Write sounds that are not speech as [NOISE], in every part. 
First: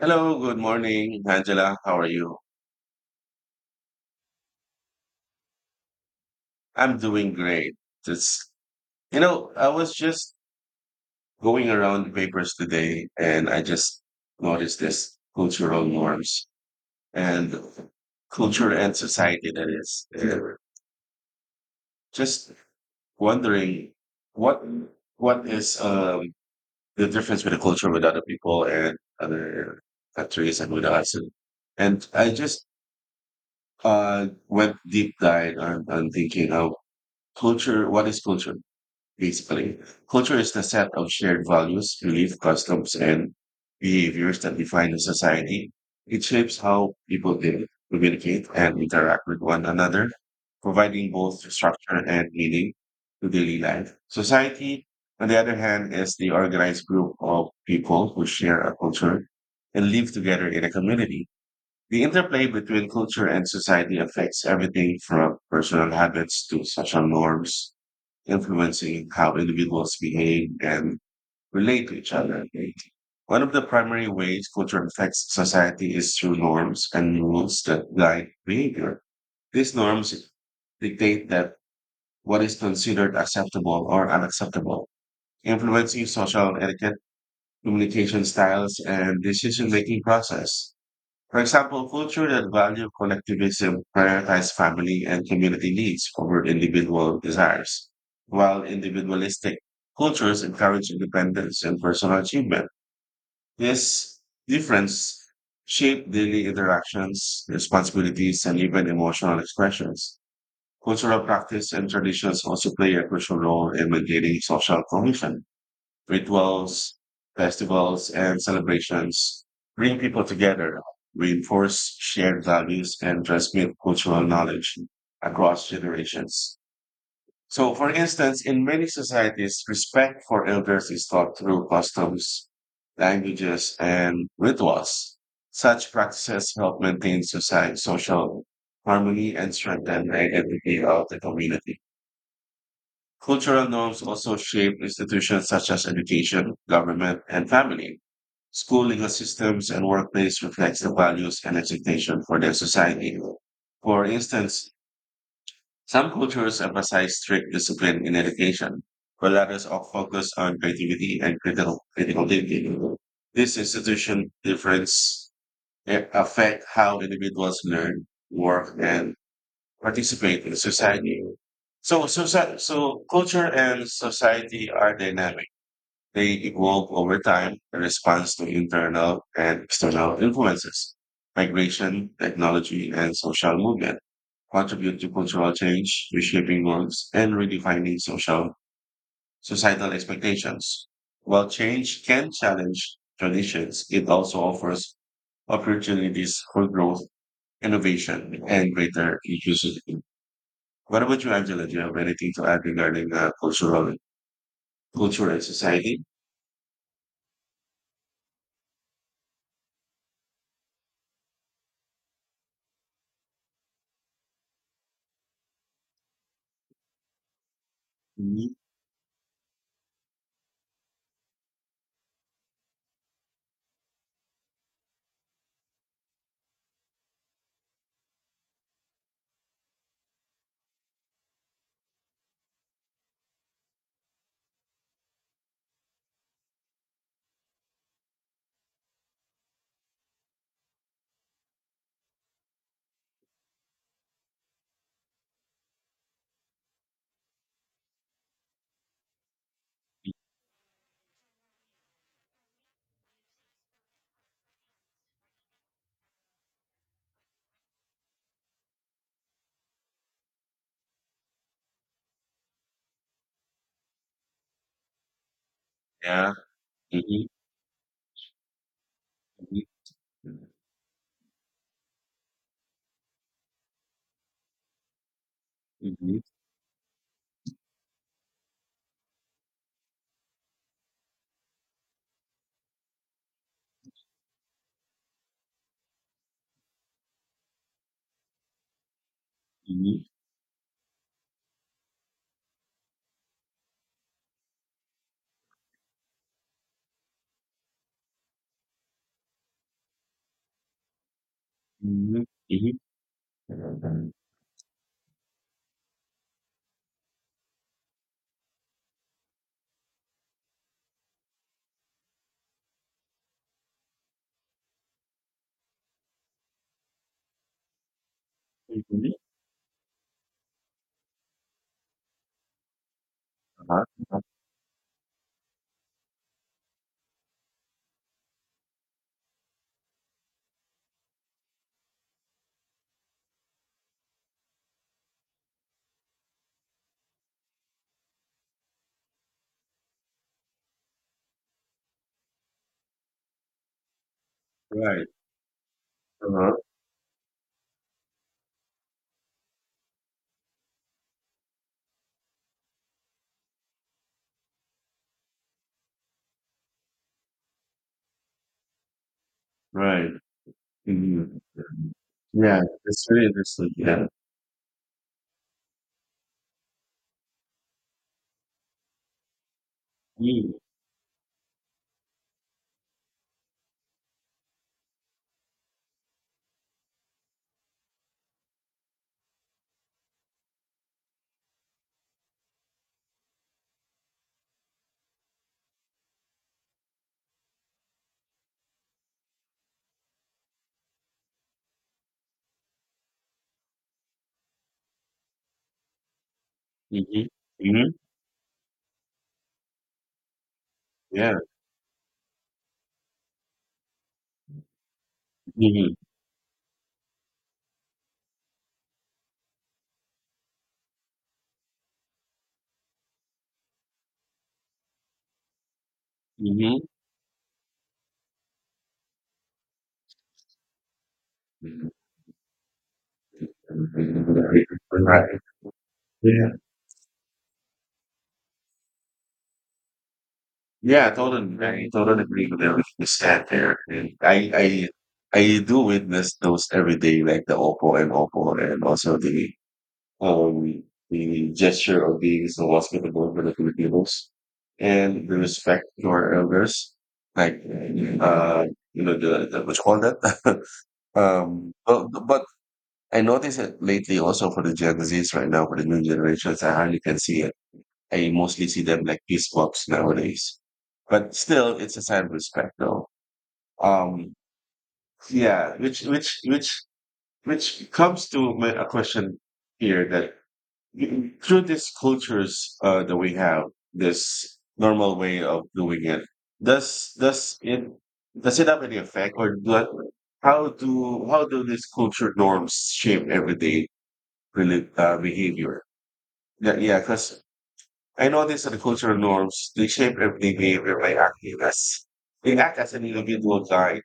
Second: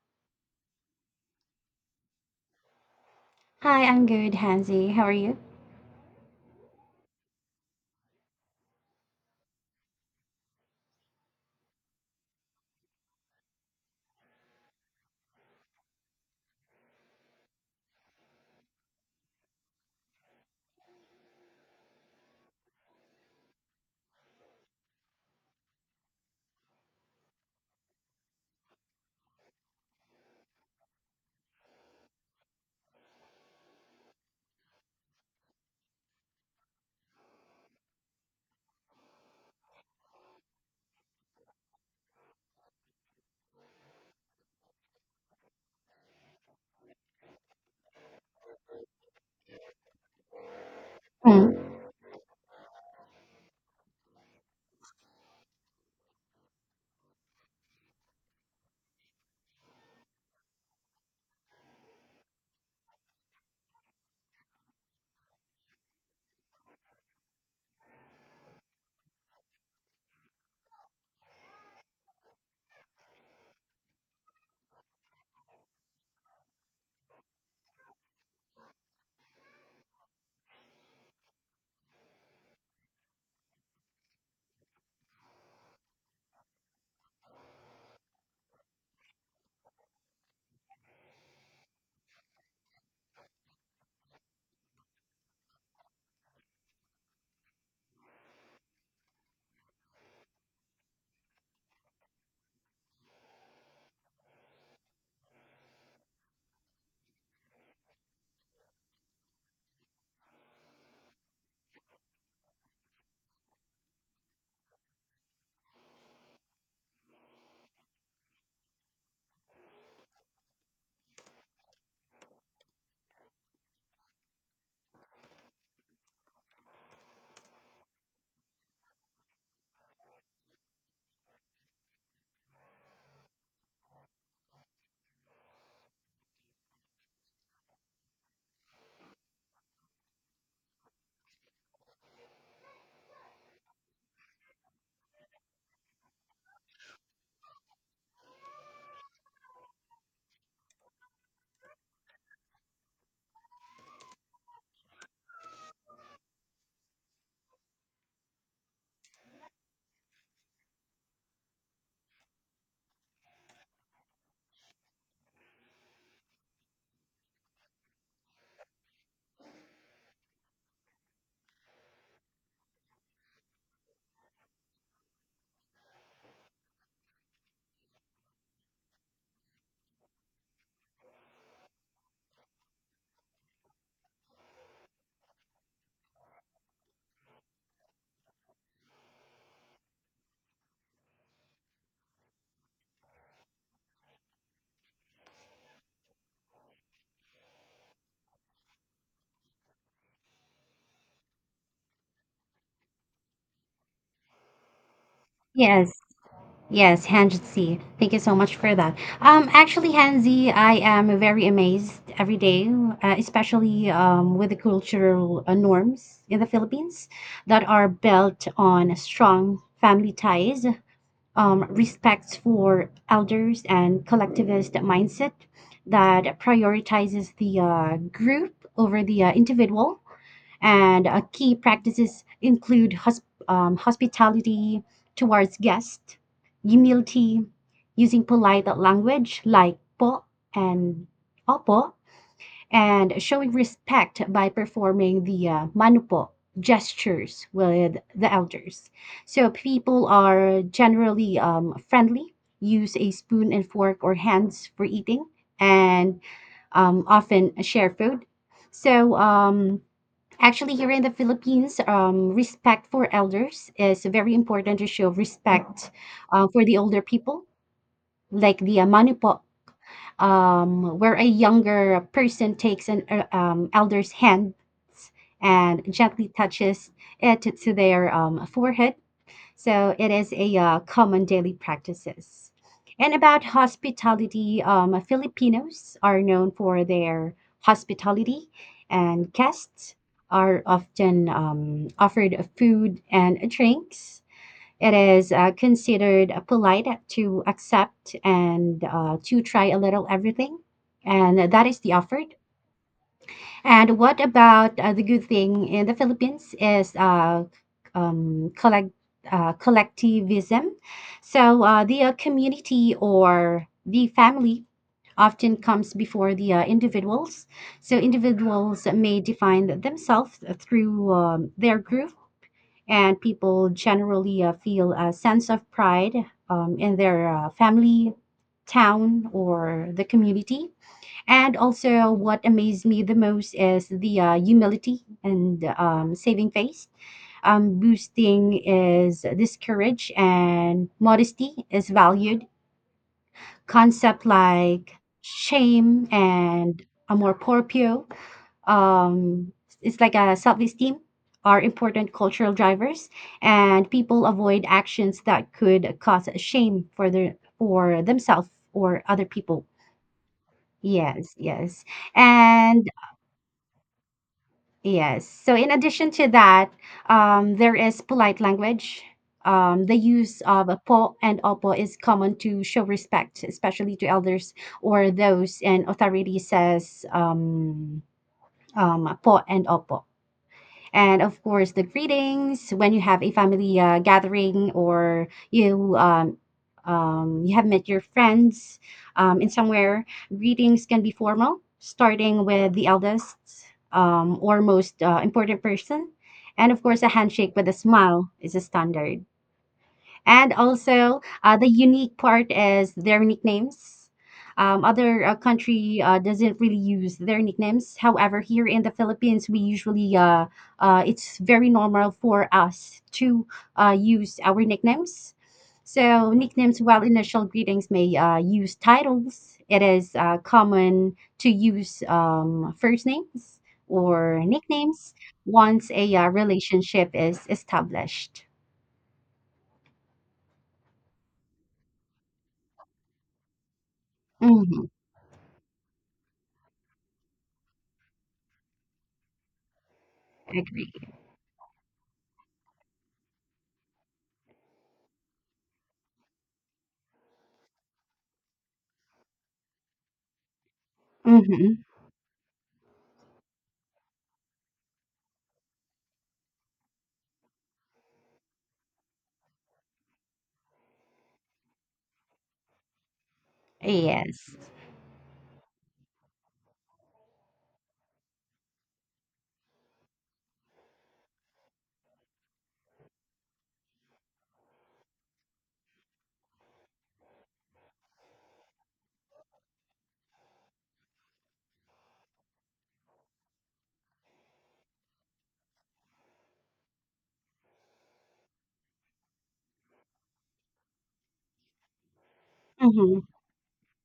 Hello, good morning, Angela. How are you? Hi, I'm good, Hansi. How are you? I'm doing great. Just, I was just going around the papers today, and I just noticed this cultural norms and culture and society that is. And just wondering what what is the difference with the culture with other people and other countries and with us. And I just went deep dive on thinking how culture, what is culture? Basically, culture is the set of shared values, beliefs, customs, and behaviors that define a society. It shapes how people live, communicate, and interact with one another, providing both Mm. structure and meaning to daily life. Society, on the other hand, is the organized group of people who share a culture and live together in a community. The interplay between culture and society affects everything from personal habits to social norms, influencing how individuals behave and relate to each other, right? One of the primary ways culture affects society is through norms and rules that guide behavior. These norms dictate that what is considered acceptable or unacceptable, influencing social etiquette, communication styles, and decision-making process. For example, culture that value collectivism prioritize family and community needs over individual desires, while individualistic cultures encourage independence and personal achievement. This difference shapes daily interactions, responsibilities, and even emotional expressions. Cultural practice and traditions also play a crucial role in maintaining social cohesion. Rituals, festivals, and celebrations bring people together, reinforce shared values, and transmit cultural knowledge across generations. So, for instance, in many societies, respect for elders is taught through customs, languages, and rituals. Such practices help maintain society, social harmony, and strengthen the identity of the community. Cultural norms also shape institutions such as education, government, and family. School legal systems and workplace reflects the values and expectation for their society. For instance, some cultures emphasize strict discipline in education, while others are focused on creativity and critical thinking. This institution difference affect how individuals learn, work, and participate in society. So culture and society are dynamic. They evolve over time in response to internal and external influences. Migration, technology, and social movement contribute to cultural change, reshaping norms, and redefining social societal expectations. While change can challenge traditions, it also offers opportunities for growth, innovation, and greater inclusivity. What about you, Angela? Do you have anything to add regarding cultural culture and Yes, society? yes, Hansi. Thank you so much for that. Actually, Hansi, I am very amazed every day, especially with the cultural norms in the Philippines that are built Hmm. on strong family ties, respects for elders, and collectivist mindset that prioritizes the group over the individual. And key practices include hospitality towards guests, humility, using polite language like po and opo, and showing respect by performing the manupo gestures with the elders. So people are generally friendly, use a spoon and fork or hands for eating, and often share food. So um, Actually, here in the Philippines, respect for elders is very important. To show respect Yeah. For the older Hmm. people, like the manipo, Hmm. Where a younger person takes an elder's hand and Hmm. gently touches it to their forehead, so it is a common daily practices. And about hospitality, Filipinos are known for their hospitality, and guests Hmm. are often offered food and drinks. It is considered polite to accept and to try a little everything, and that is the Hmm. offered. Hmm. And what about the good thing in the Philippines is um, collect, collectivism. So the community or the family often comes before the individuals. So individuals may define themselves through their group, and people Uh-huh. Uh-huh. generally feel a sense of pride in their family, town, or the community. And also, what amazed me the most is the humility and saving face. Boosting is this courage and modesty is valued. Concept like Right. shame Uh-huh. and amor proprio, um, it's like a self esteem, are important cultural drivers, and people avoid actions that could cause shame for their for themselves or other people. Right. Yes, Hmm. yes. Yeah, And that's very interesting. Yeah. yes. So in addition to that, there is polite language. The use Mm-hmm. of a po and opo is common to show respect, especially to elders or those in authority says po and opo. And of course, the greetings when you have a family gathering or you have met your friends in somewhere. Greetings can be formal, starting with the eldest or most important person. And of course, a Mm-hmm. handshake with a Mm-hmm. smile is a standard. And also, Yeah. The unique part is their nicknames. Other Mm-hmm. country doesn't really use their nicknames. However, here in the Philippines, we usually it's very normal for us to use our nicknames. So nicknames, Mm-hmm. while initial greetings may use titles, it is common to Mm-hmm. use first names or Mm-hmm. nicknames Right. once a Yeah. relationship is established. I totally agree with everything you said there. And I, Hmm. I, I do witness those every day, like the Oppo and Oppo, and also um the gesture of being so hospitable for the Filipinos and the respect to our elders, like uh you know the what you call that. [LAUGHS] um, Hmm. but, but I noticed it lately also for the Gen Zs right now, for the new generations. I hardly can see it. I mostly see them like peace walks nowadays. But still, it's a sign of respect, though. Um, Yes. yeah, which which which which comes to a question here, that through these cultures that we have, this normal way of doing it, does does it does it have any effect? Or do, how do these culture norms shape everyday behavior? Yeah, Because I notice that cultural norms, they shape everyday behavior by acting as they act as an Mhm, individual guide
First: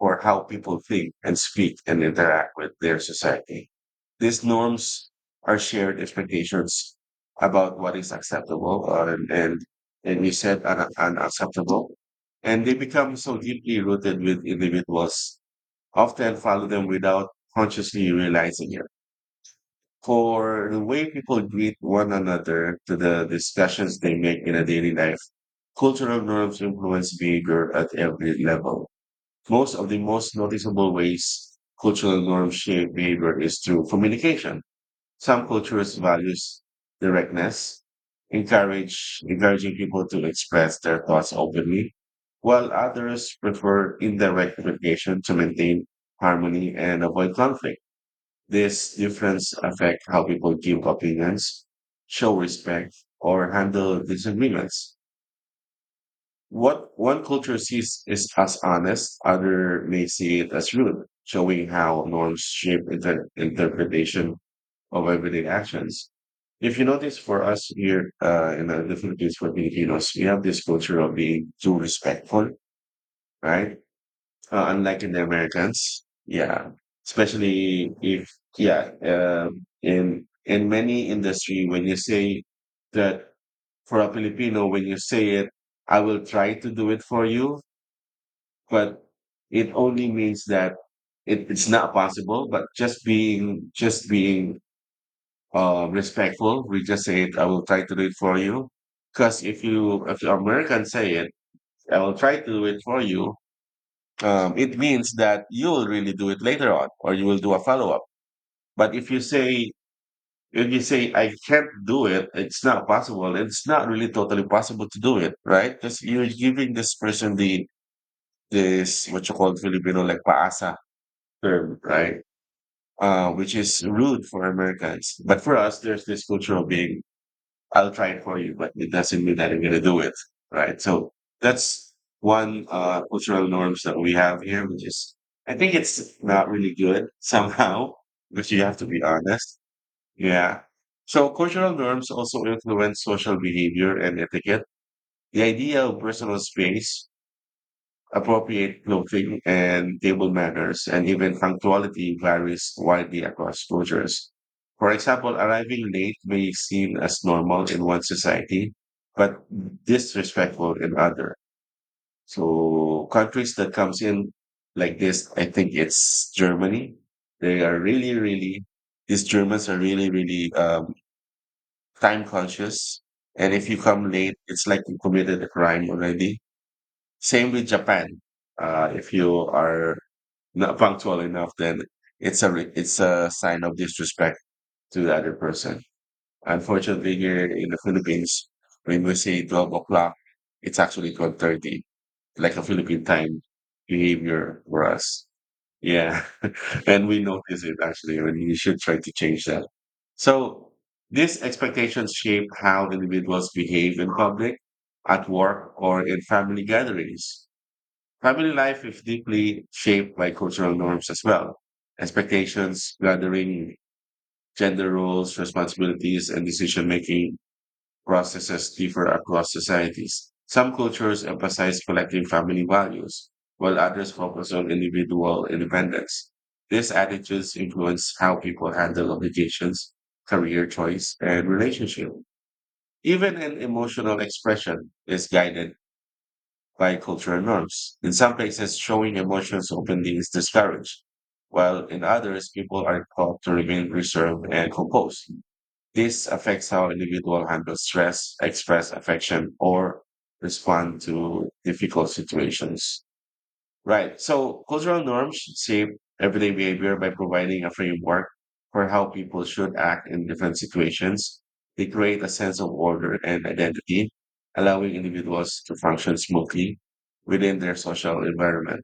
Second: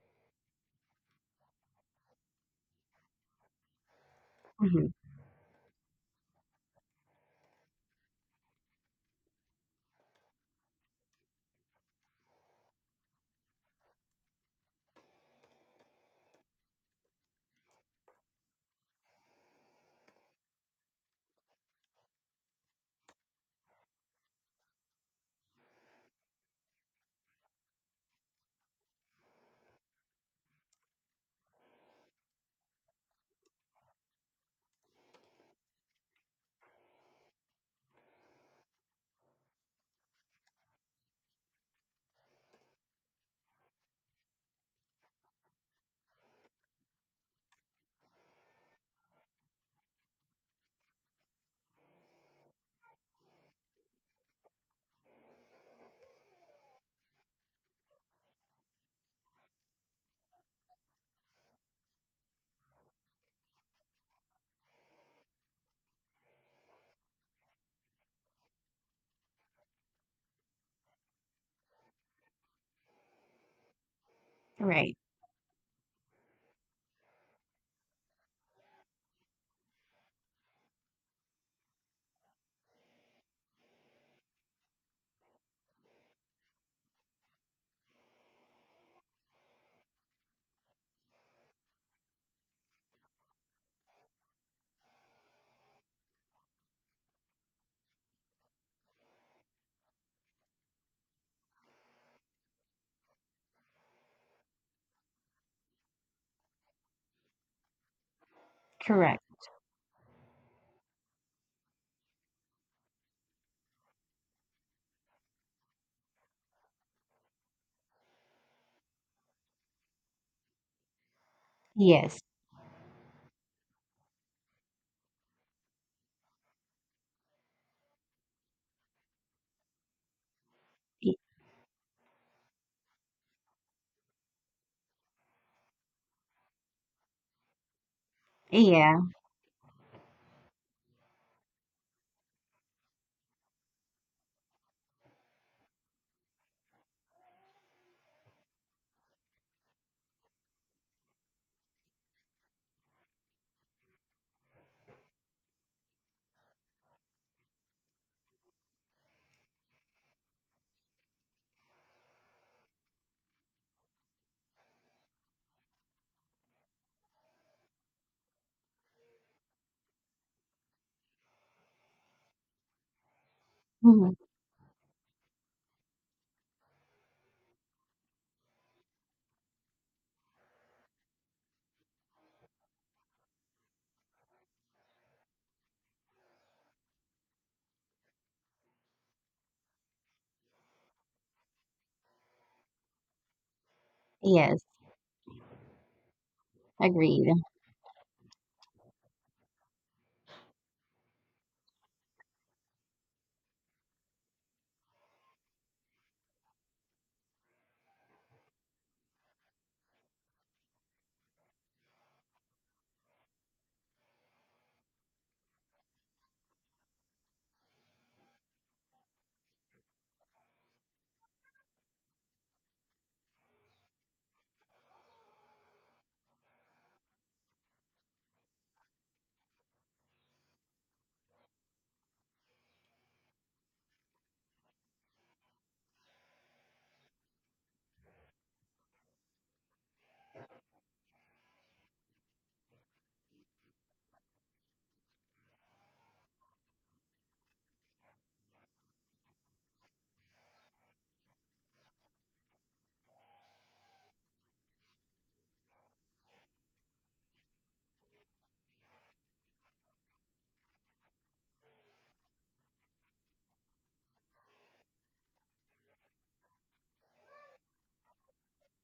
for how people think and speak and interact with their society. These mhm. norms are shared expectations about what is acceptable and and you said unacceptable. And they become so deeply rooted with individuals, often follow them without consciously realizing it, for the way people greet one another to the discussions they make in a daily life. Cultural norms influence behavior at every level. Most of the most noticeable ways cultural norms shape behavior is through communication. Some cultures values directness, encourage encouraging people to express their thoughts openly, while others prefer indirect communication to maintain harmony and avoid conflict. This difference affect how people give opinions, show respect, or handle disagreements. What one culture sees is as honest, other may see it as rude, showing how norms shape interpretation of everyday actions. If you notice, for us here in the Philippines, for Filipinos, we have this culture of being too respectful, right? Right. unlike in the Americans. Yeah, especially if yeah, in many industry, when you say that, for a Filipino, when you say it, I will try to do it for you, but it only means that it's not possible. But just being respectful, we just say it. I will try to do it for you. Because if the American say it, I will try to do it for you, it means that you will really do it later on, or you will do a follow-up. But if Correct. you say, if you say, I can't do it, it's not possible. It's not really totally possible to do it, right? Because you're giving this person the, this what you call Filipino, like paasa term, Yes. right? Which is rude for Americans, but for us, there's this culture of being, I'll try it for you, but it doesn't mean that I'm going to do it. Right. So Y that's one cultural norms that we have here, which is, I think it's not really good [LAUGHS] somehow, but you have to Yeah. be honest. Yeah. So cultural norms also influence social behavior and etiquette. The idea of personal space, appropriate clothing and table manners, and even punctuality varies widely across cultures. For example, arriving late may seem as normal in one society, but disrespectful in other. So countries that comes in like this, I think it's Germany. They are really, really, these Germans are really, really time conscious. And if you come Mhm. late, it's like you committed a crime already, same with Japan. If you are not punctual enough, then it's a sign of disrespect to the other person. Unfortunately, here in the Philippines, when we say 12 o'clock, it's actually 12:30, like a Philippine time behavior Yes. for us. Yeah, [LAUGHS] and we Agreed. notice it actually, and you should try to change that. So these expectations shape how individuals behave in public, at work, or in family gatherings. Family life is deeply shaped by cultural norms as well. Expectations, gathering, gender roles, responsibilities, and decision making processes differ across societies. Some cultures emphasize collective family values, while others focus on individual independence. These attitudes influence how people handle obligations, career choice, and relationship. Even an emotional expression is guided by cultural norms. In some places, showing emotions openly is discouraged, while in others, people are taught to remain reserved and composed. This affects how individuals handle stress, express affection, or respond to difficult situations. Right. So cultural norms should shape everyday behavior by providing a framework for how people should act in different situations. They create a sense of order and identity, allowing individuals to function smoothly within their social environment.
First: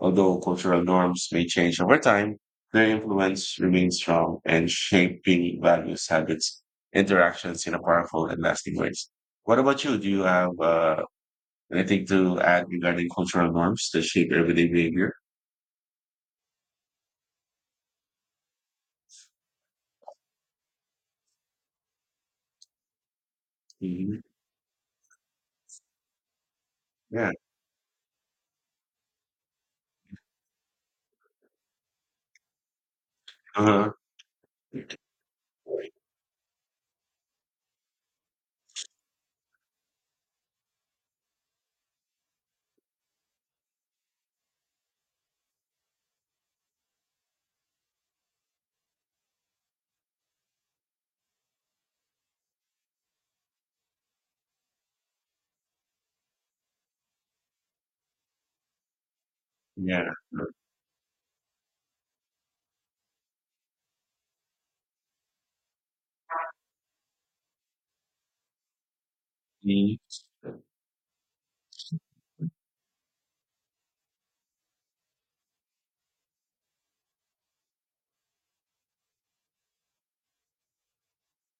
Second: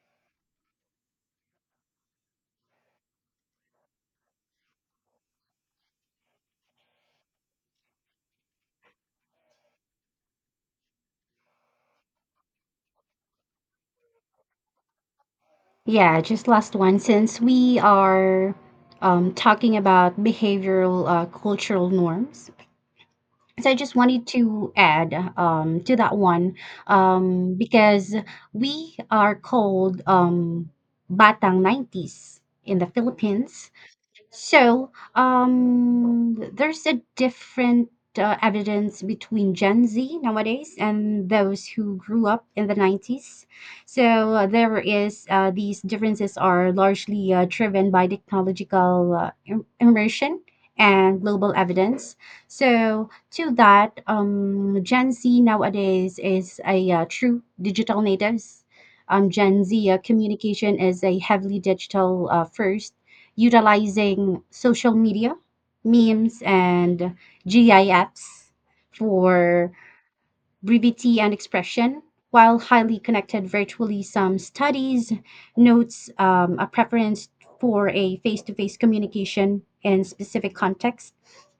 Although cultural norms may change over time, their influence remains strong and shaping values, habits, interactions in a powerful and lasting ways. What about you? Do you have anything to add regarding cultural norms that shape everyday behavior? Yeah, just last one, since we are, talking about behavioral, cultural norms, so I just Mhm. wanted to add, to that one, Yeah. Because we are called, Batang 90s in the Philippines. Uh-huh. So, there's a different evidence between Gen Z nowadays and those who grew up in the 90s. So, there is these differences are largely driven by technological immersion and global evidence. So, to that, Gen Z nowadays is a true digital natives. Gen Z Yeah. communication is a heavily digital first, utilizing social media, memes, and GIFs for Mhm. brevity and expression. While highly connected virtually, some studies notes a preference for a face-to-face communication in specific context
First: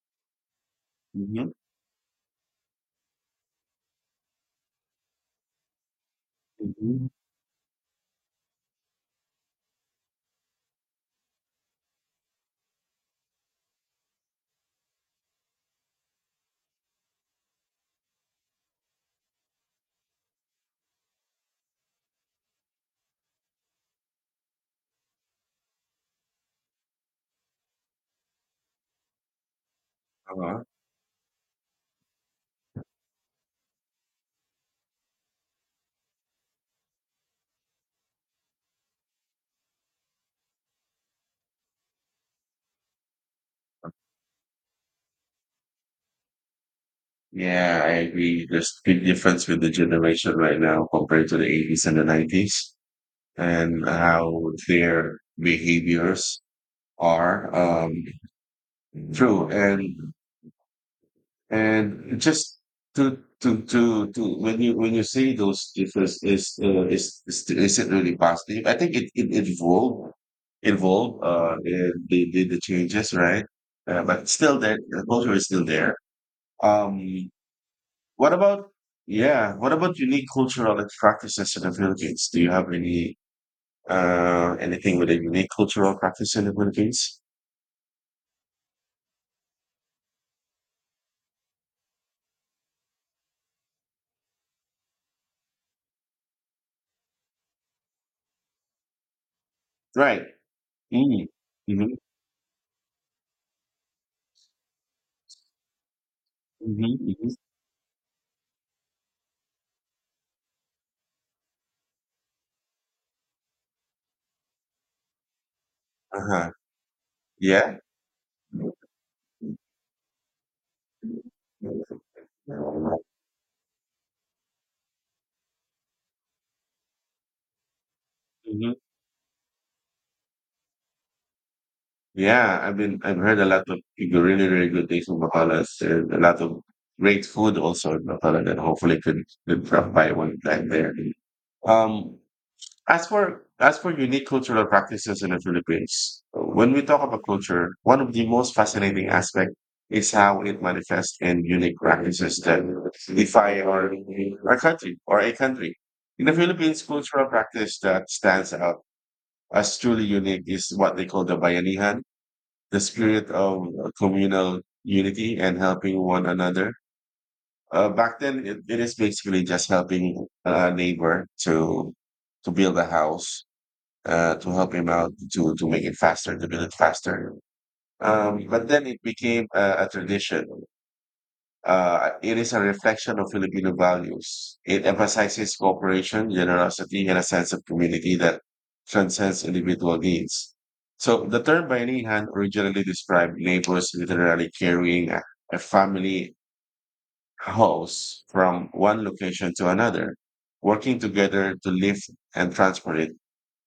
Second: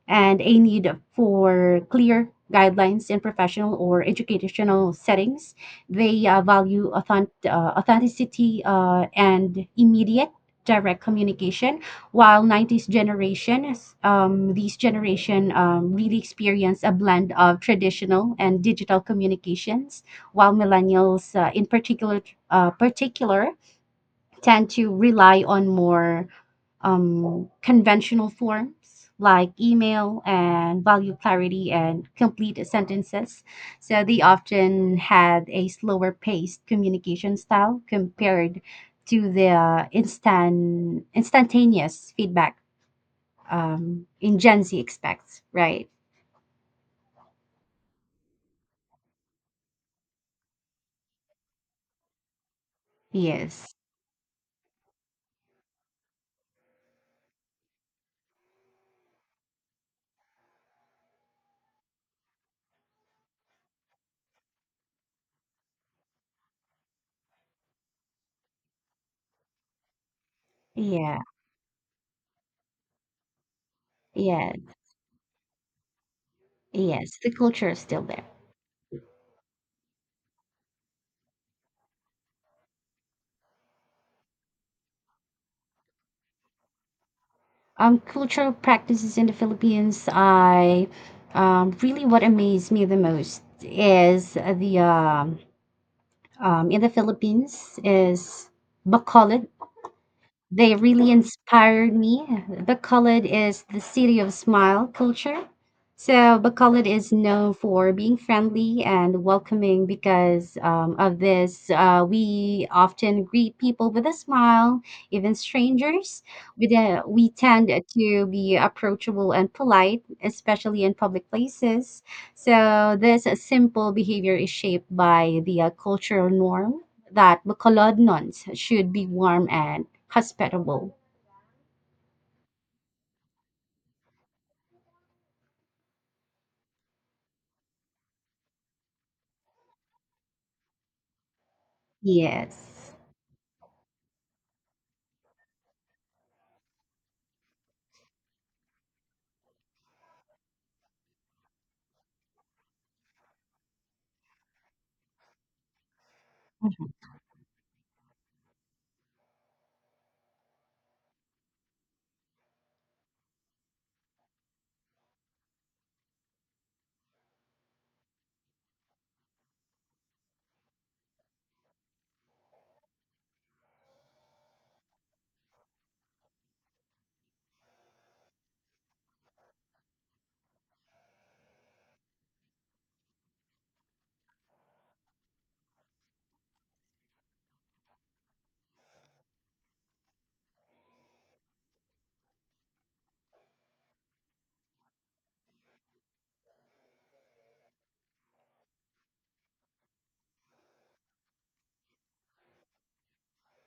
and a need Mhm. for clear guidelines in professional or educational settings. They uh, value Mhm. authent- uh, authenticity and immediate direct communication, while 90s generation these generation really experience a blend of traditional and digital communications, while millennials uh, in particular tend to rely on more conventional forms like email Uh-huh. and value clarity and complete sentences, so they often had a slower paced communication style compared to the instantaneous feedback in Gen Z expects, right? Yeah, I agree. There's big difference with the generation right now compared to the 80s and the 90s, Yes. and how their behaviors are. True. And just to When you, when you say those difference is is it really positive? I think it evolved, Yeah. In the the changes, right? But Yeah. still there, the culture is still there. Um, Yes. The culture is still there. what about yeah? What about unique cultural practices in the Philippines? Do you have any anything with a unique cultural practice in the Philippines? Cultural practices in the Philippines, I really what amazed me the most is the in the Philippines is Bacolod. Right. They really Mm. inspired Mm-hmm. me. Bacolod is the city of smile culture. So Bacolod Mm-hmm. is Mm-hmm. known for being friendly and welcoming because of this. We often greet people with a smile, even strangers. Uh-huh. We tend Yeah. to be approachable and polite, especially in public Mhm. places. So this simple behavior is shaped by the cultural norm that Bacolodnons should be warm and hospitable. I've heard a lot of really really good things from Bacalas, and a lot of great food also in Bacalan, and hopefully could drop by one time there. Um, Yes. As for unique cultural practices in the Philippines, when we talk about culture, one of the most fascinating aspect is how it manifests in unique practices that defy our country or a country. In the Philippines, cultural practice that stands out as truly unique is what they call the bayanihan, the spirit of communal unity and helping one another. Back then, it is basically just helping a neighbor to build a house, to help him out, to make it faster, to build it faster. But then it became a tradition. It is a reflection of Filipino values. It emphasizes cooperation, generosity, and a sense of community that transcends individual needs. So the term Bayanihan originally described neighbors literally carrying a family house from one location to another, working together to lift and transport it.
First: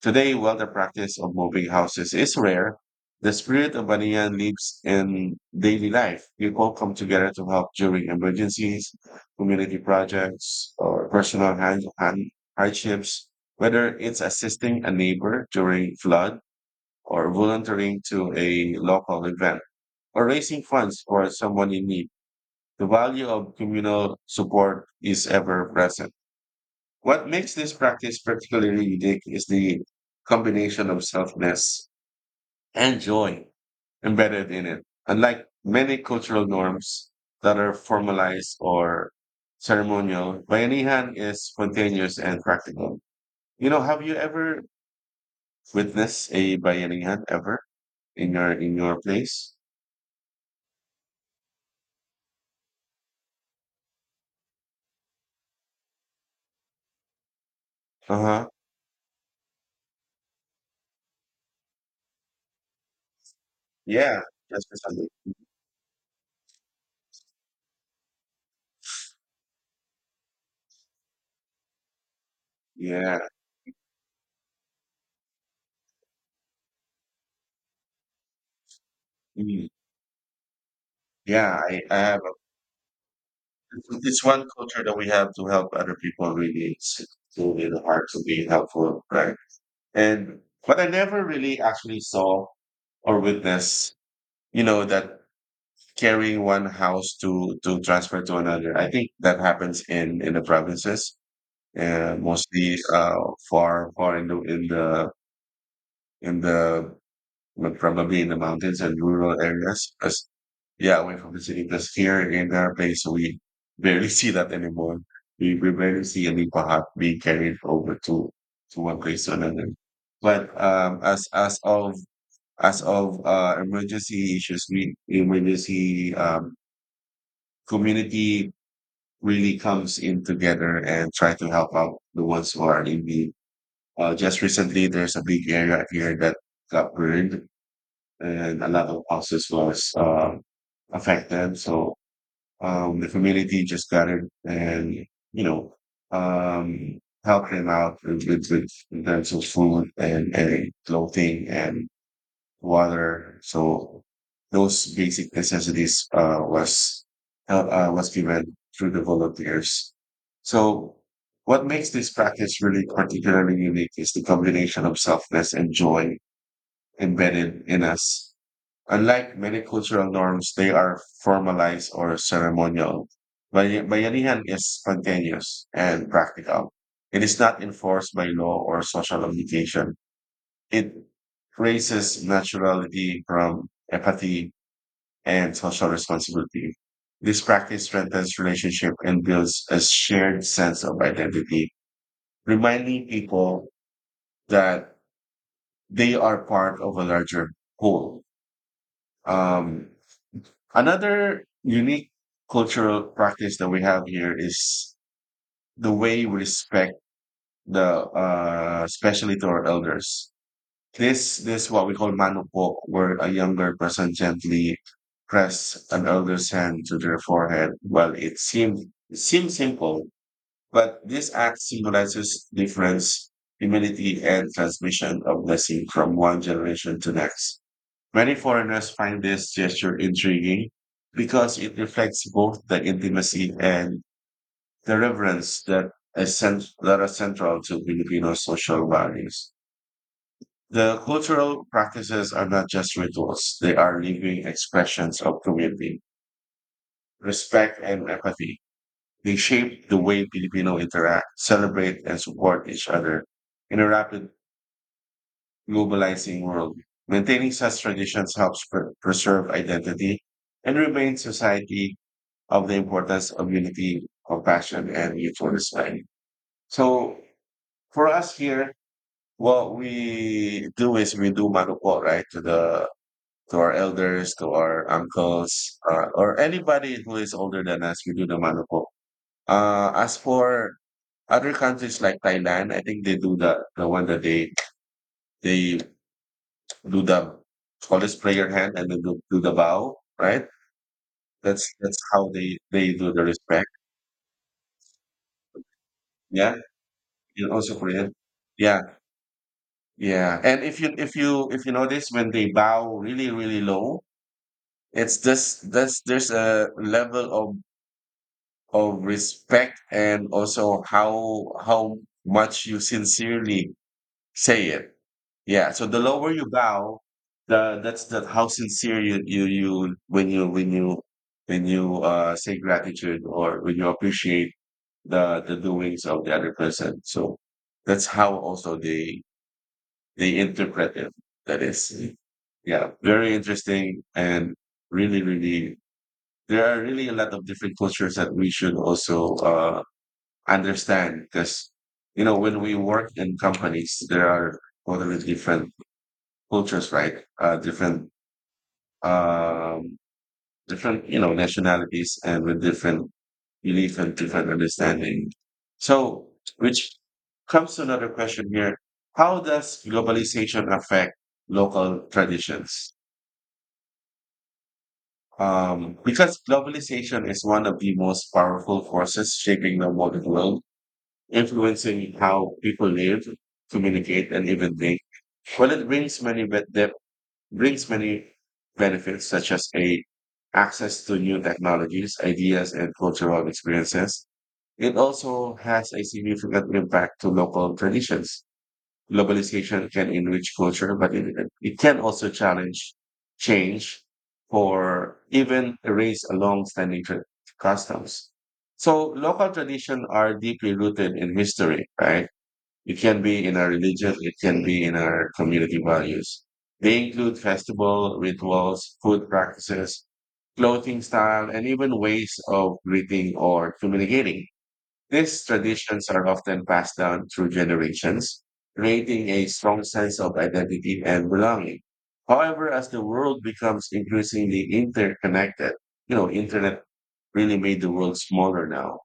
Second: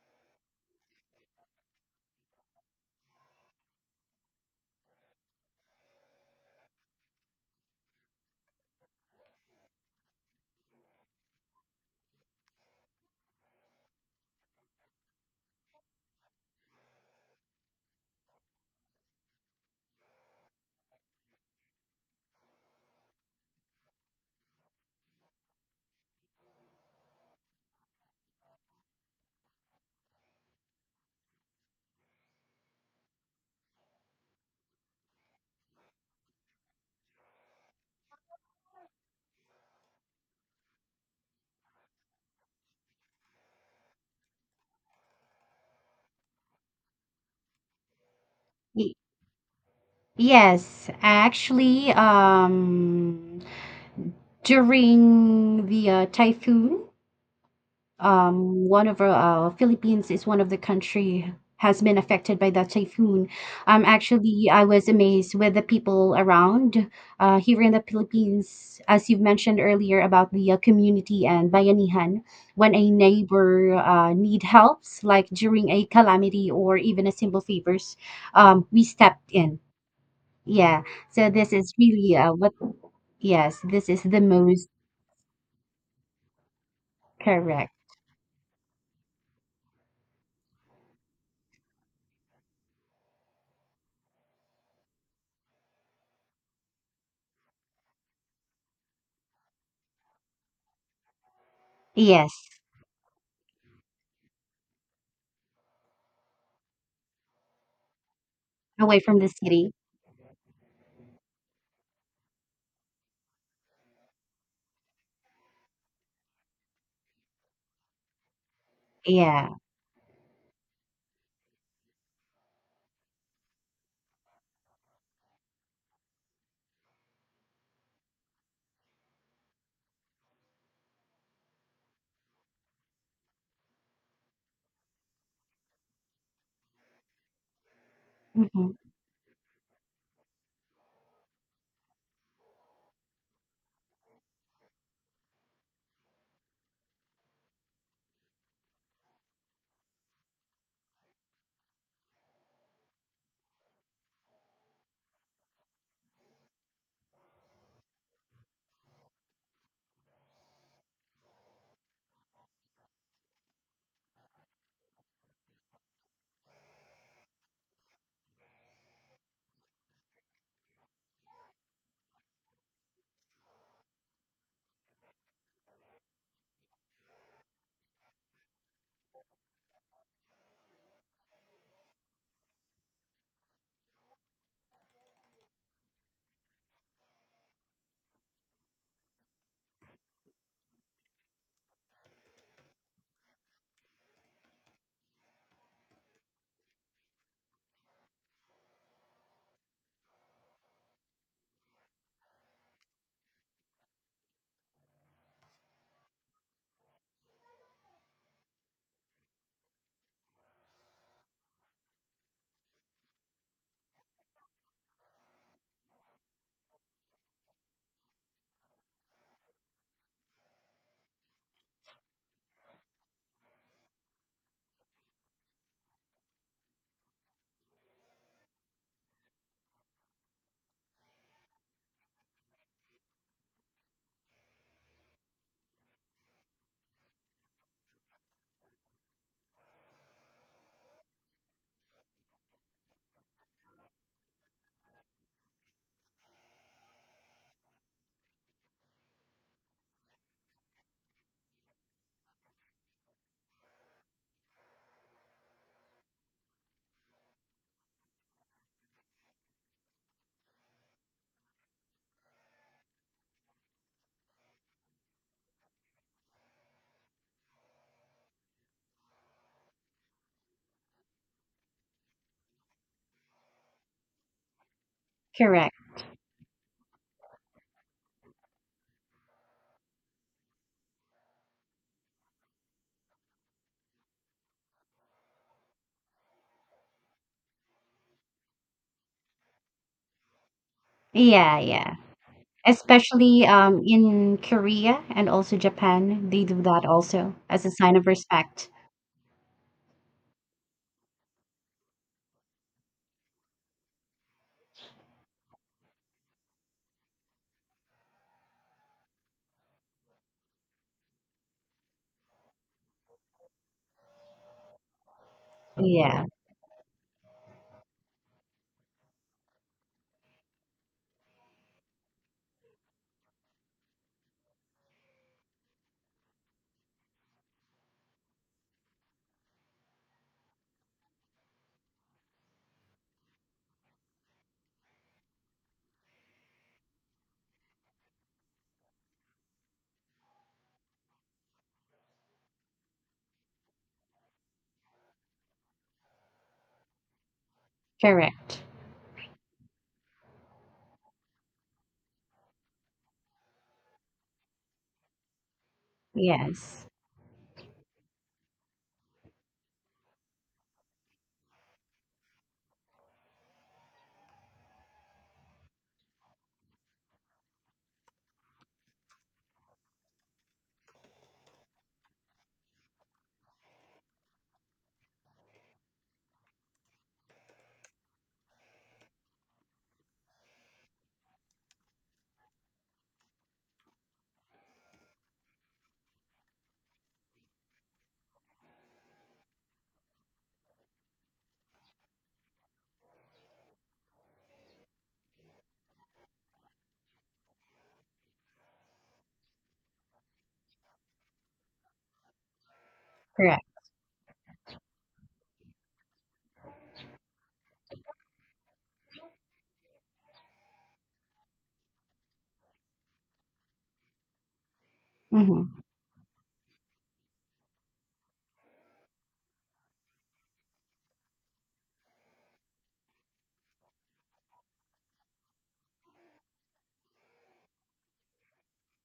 Today, while the practice of moving houses is rare, the spirit of Banyan lives in daily life. People come together to help during emergencies, community projects, or personal hand, hand hardships, whether it's assisting a neighbor during flood or volunteering to a local event or raising funds for someone in need. The value of communal support is ever present. What makes this practice particularly unique is the combination of selfness and joy embedded in it. Unlike many cultural norms that are formalized or ceremonial, Bayanihan is spontaneous and practical. Have you ever witnessed a Bayanihan ever in your in Y- your place? Yes, actually, during the typhoon, Uh huh. One of our Philippines is one of the country has been affected by that typhoon. Yeah, Actually, that's I was precisely. amazed with the people around here in the Philippines, as you've mentioned earlier about the community and bayanihan. When a Yeah, neighbor need helps, like during a calamity or even a simple favors, we stepped in. mm, Yeah, so this yeah. is I really have. What. Yes, this is It's the it's one most culture that we have to help other people. Really, it's correct. really hard to be helpful, right? And but I never really actually saw or witnessed, you know, that carrying one house to transfer to another. I think that happens in the provinces, Yes, mostly far in the probably in the mountains and away from the rural city. areas, because yeah, away from the city because here in our place we barely see that anymore. We barely see any pahat being carried over to one place to Yeah. another. But as of emergency issues, we emergency community really comes in together and try to help out the ones who are in need. Just recently, there's a big area here that got burned, and a Mhm. lot of houses was affected. So the community just got it and you know helped them out with with in terms of food and clothing and water. So those basic necessities was given through the volunteers. So what makes this practice really particularly unique is the combination of selfless and joy embedded in us. Unlike many cultural norms, they are formalized or ceremonial. Bayanihan is spontaneous and practical. It is not enforced by law or social obligation. It raises naturality from apathy and social responsibility. This practice strengthens relationship and builds a shared sense of identity, reminding people that they are part of a larger whole. Um, Another unique cultural practice that we have here is the way we respect the especially to our elders. This what we call manupo, where a younger person gently press an elder's hand to their forehead. Well, it seems simple, but this act symbolizes difference, humility, and transmission of blessing from one generation to next. Many foreigners find this gesture intriguing because it reflects both the intimacy and the reverence that are central to Filipino social values. The cultural practices are not just rituals, they are living expressions of community, respect, and empathy. They shape the way Filipino interact, celebrate, and support each other in a rapidly globalizing world. Maintaining such traditions helps preserve identity and remind society of the importance of unity, compassion, and mutual respect. So for us here, what we do is we do manupo, right, to the to our elders, to our uncles, Correct. Or anybody who is older than us, we do the manupo. As for other countries like Thailand, I think they do the one that they do the always spray your hand and then do the bow, right? Yeah, That's yeah. that's how they do the Especially respect. In Korea and also Japan, they Yeah, do that also in as a also sign of Korean. respect. Yeah, yeah. And if you notice when they bow really low, it's just that's there's a level of respect and also how much you sincerely say it. Yeah, so the Yeah, lower you bow, the that's that how sincere you when you say gratitude or when you appreciate the doings of the other person. So that's how also they interpret it. That is, yeah, very interesting and really there are really a lot of different cultures that we should also understand because you know when we work in companies there are totally different cultures, right? Different, correct. um, different, you know, nationalities and with different belief and different understanding. So, Yes, which comes to another question here. How does globalization affect local traditions? Because globalization is one of the most powerful forces shaping the modern world, influencing how people live, communicate, and even think. Well, it brings brings many benefits such as a access to new technologies, ideas, and cultural experiences. It also has a significant impact to local traditions. Globalization can enrich culture, but it can also challenge change or even erase a customs. So local traditions are deeply rooted in history, right? It can be in correct. our religion, it can be in our community values. They include festival, rituals, food practices, clothing style, and even ways of greeting or communicating. These Mm-hmm. traditions are often passed down through generations, creating a strong sense of identity and belonging. However, as the world becomes increasingly interconnected, you know, internet really made the world smaller now.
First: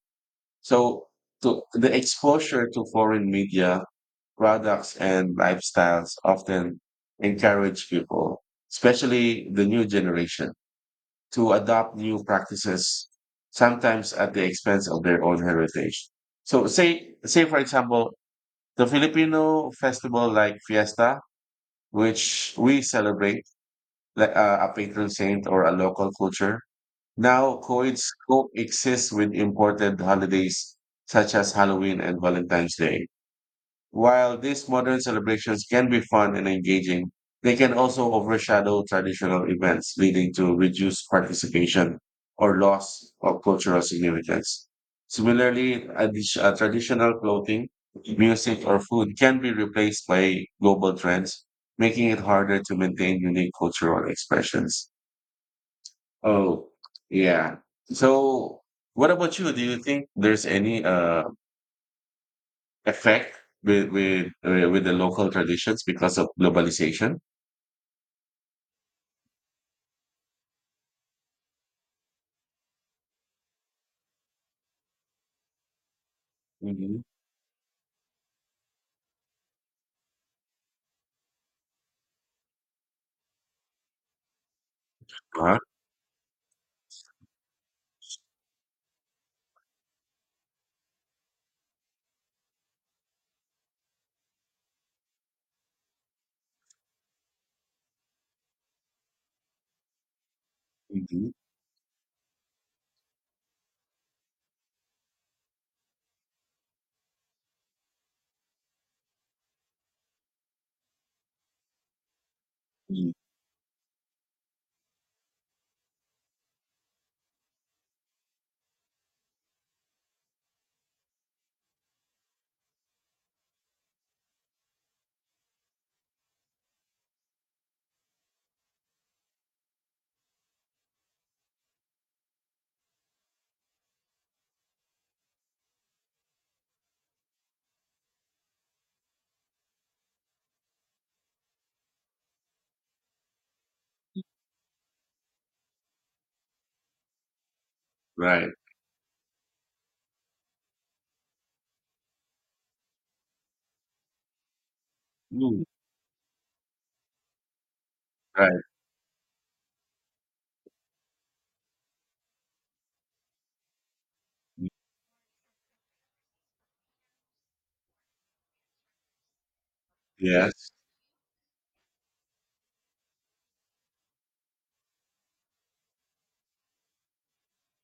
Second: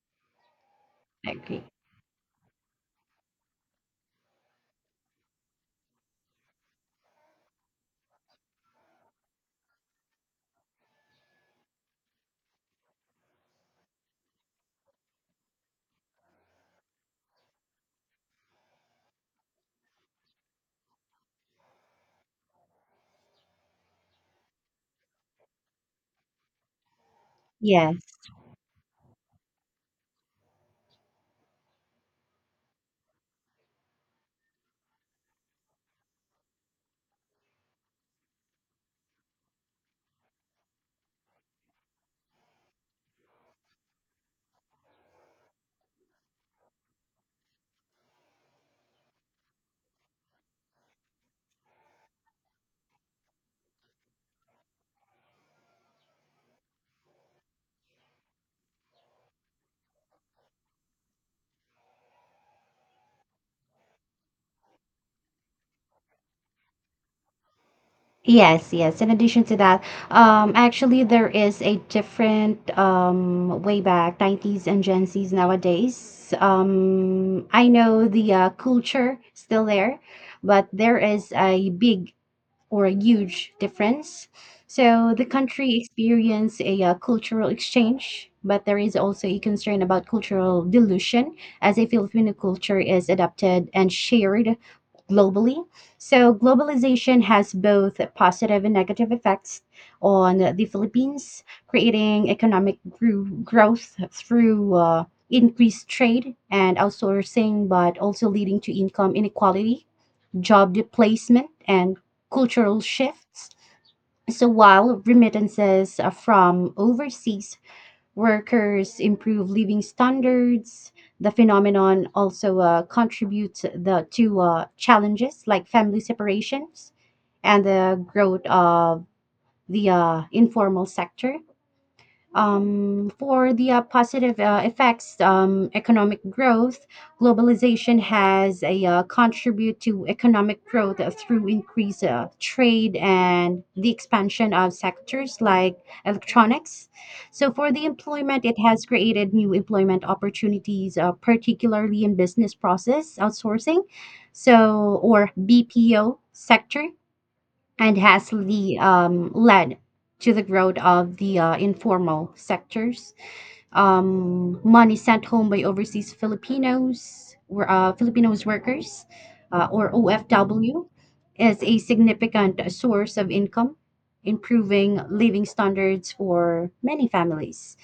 So I agree. the exposure to foreign media products and lifestyles often encourage people, especially the new generation, to adopt new practices, sometimes at the expense of their own heritage. So, say for example, the Filipino festival like Fiesta, which we celebrate like a patron saint or a local culture, now Yes. Coexists with imported holidays such as Halloween and Valentine's Day. While these modern celebrations can be fun and engaging, they can also overshadow traditional events, leading to reduced participation or loss of cultural significance. Similarly, traditional clothing, music, or food can be replaced by global trends, making it harder to maintain unique cultural expressions. Oh, yeah. So, what about you? Do you think there's any effect with with the local traditions because of globalization? Yes, yes. In addition to that, actually there is a different way back 90s and Gen Zs nowadays. Mm-hmm. I know the culture still there, but there is a big or a huge difference. So the Uh-huh. country experienced a cultural exchange, but there is also a concern about cultural dilution as a Filipino culture is adapted and shared globally. So globalization has both positive and negative effects on the Mm-hmm. Philippines, creating growth through increased trade and outsourcing, but also leading to income inequality, job displacement, and cultural Mm. shifts. So while remittances from overseas workers improve living standards, the phenomenon also uh, contributes to challenges like family separations and the growth of the informal sector. For the positive effects, economic growth, globalization has a contribute to economic growth through increased trade and the expansion of sectors like electronics. So for the employment, Right. it has created new employment opportunities, particularly in business process outsourcing, so or Mm. BPO sector, and Right. Led to the growth of the informal sectors. Mm. Money sent home by overseas Filipinos workers, or Yes. OFW, is a significant source of income, improving living standards for many families.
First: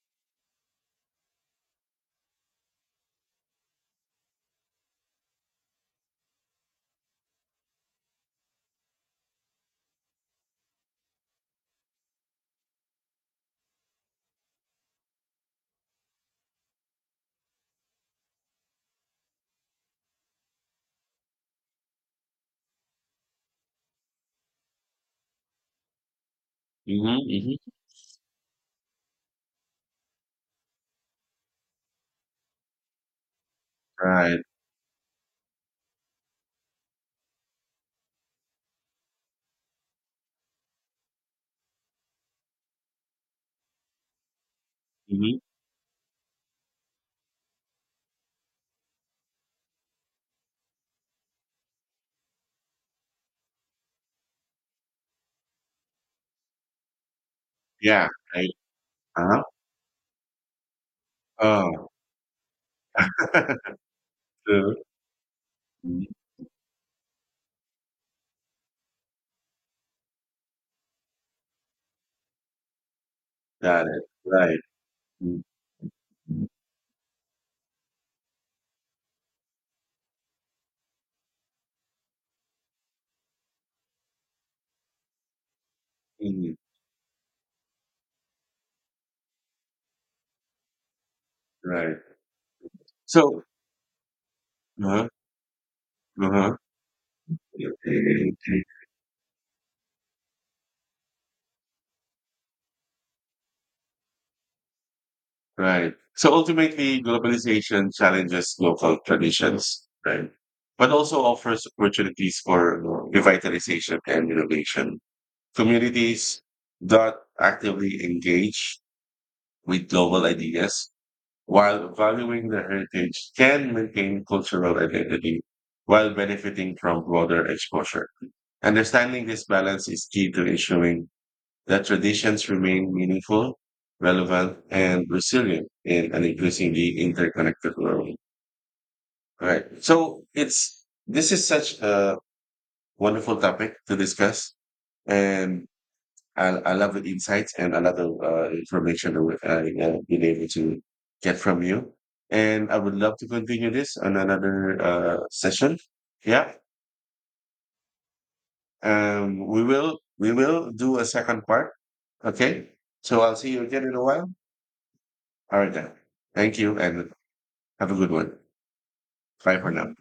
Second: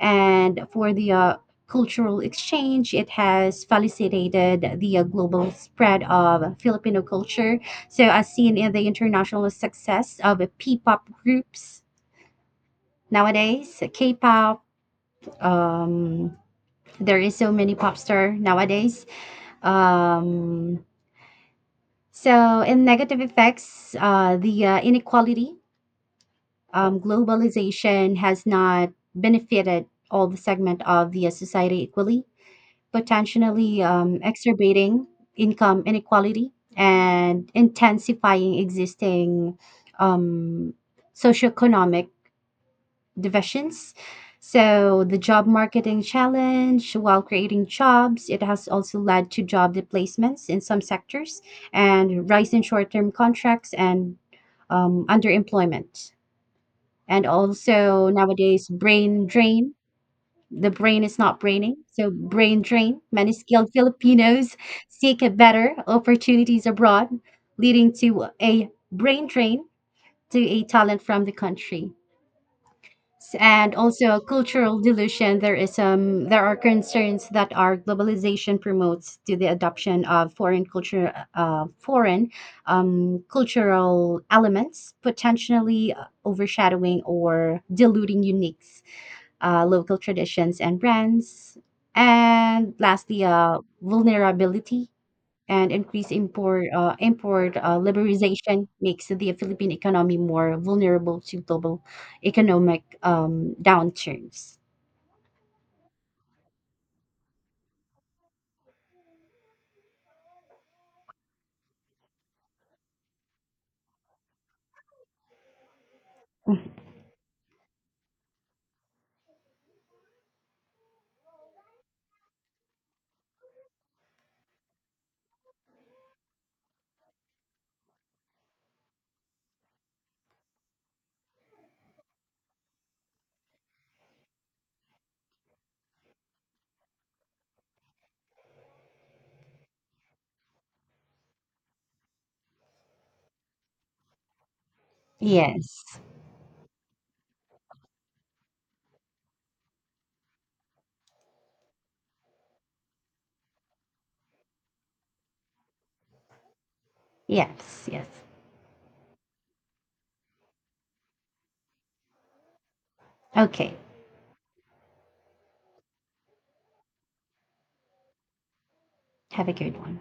And for the cultural exchange, it has facilitated the global spread of Filipino culture. So, as seen in the international success of P pop groups nowadays, K pop, um, there is so many pop star nowadays. Um, so, in negative effects, the inequality, Mm-hmm. Mm-hmm. globalization has not benefited all the segment of the society equally, potentially Right. exacerbating income inequality and intensifying existing um, socioeconomic divisions. So, the Mm-hmm. job marketing challenge, while creating jobs, it has also led to job replacements in some sectors and rise in short term contracts and underemployment. And Yeah. also Right. nowadays, brain Uh-huh. drain, the brain is not braining, Oh. so brain drain. Many [LAUGHS] skilled Filipinos True. seek better Mhm. opportunities abroad, leading to a brain drain to a talent from the country. And Got it. also a Right. cultural dilution. There is Mm-hmm. there are concerns that our globalization promotes to the adoption of foreign culture, foreign cultural elements, potentially overshadowing or diluting uniques local traditions and brands. Right. And lastly, So. Vulnerability Uh-huh. and increased Uh-huh. Import liberalization makes the Philippine economy more vulnerable to global economic downturns. Right. So ultimately, globalization challenges local traditions, right? But also offers opportunities for revitalization and innovation. Communities that actively engage with global ideas while valuing their heritage can maintain cultural identity while benefiting from broader exposure. Understanding this balance is key to ensuring that traditions remain meaningful, relevant, and resilient in an increasingly interconnected world. Right. So it's this is such a wonderful topic to discuss, and Yes, I love the insights and a lot of information that been able to get from you. And I would love to continue this on another session. Yeah. yes, yes. We will do a second part. Okay. So I'll see you Okay, again in a while. All right then. Thank you and have a good one. have a Bye for good now. one.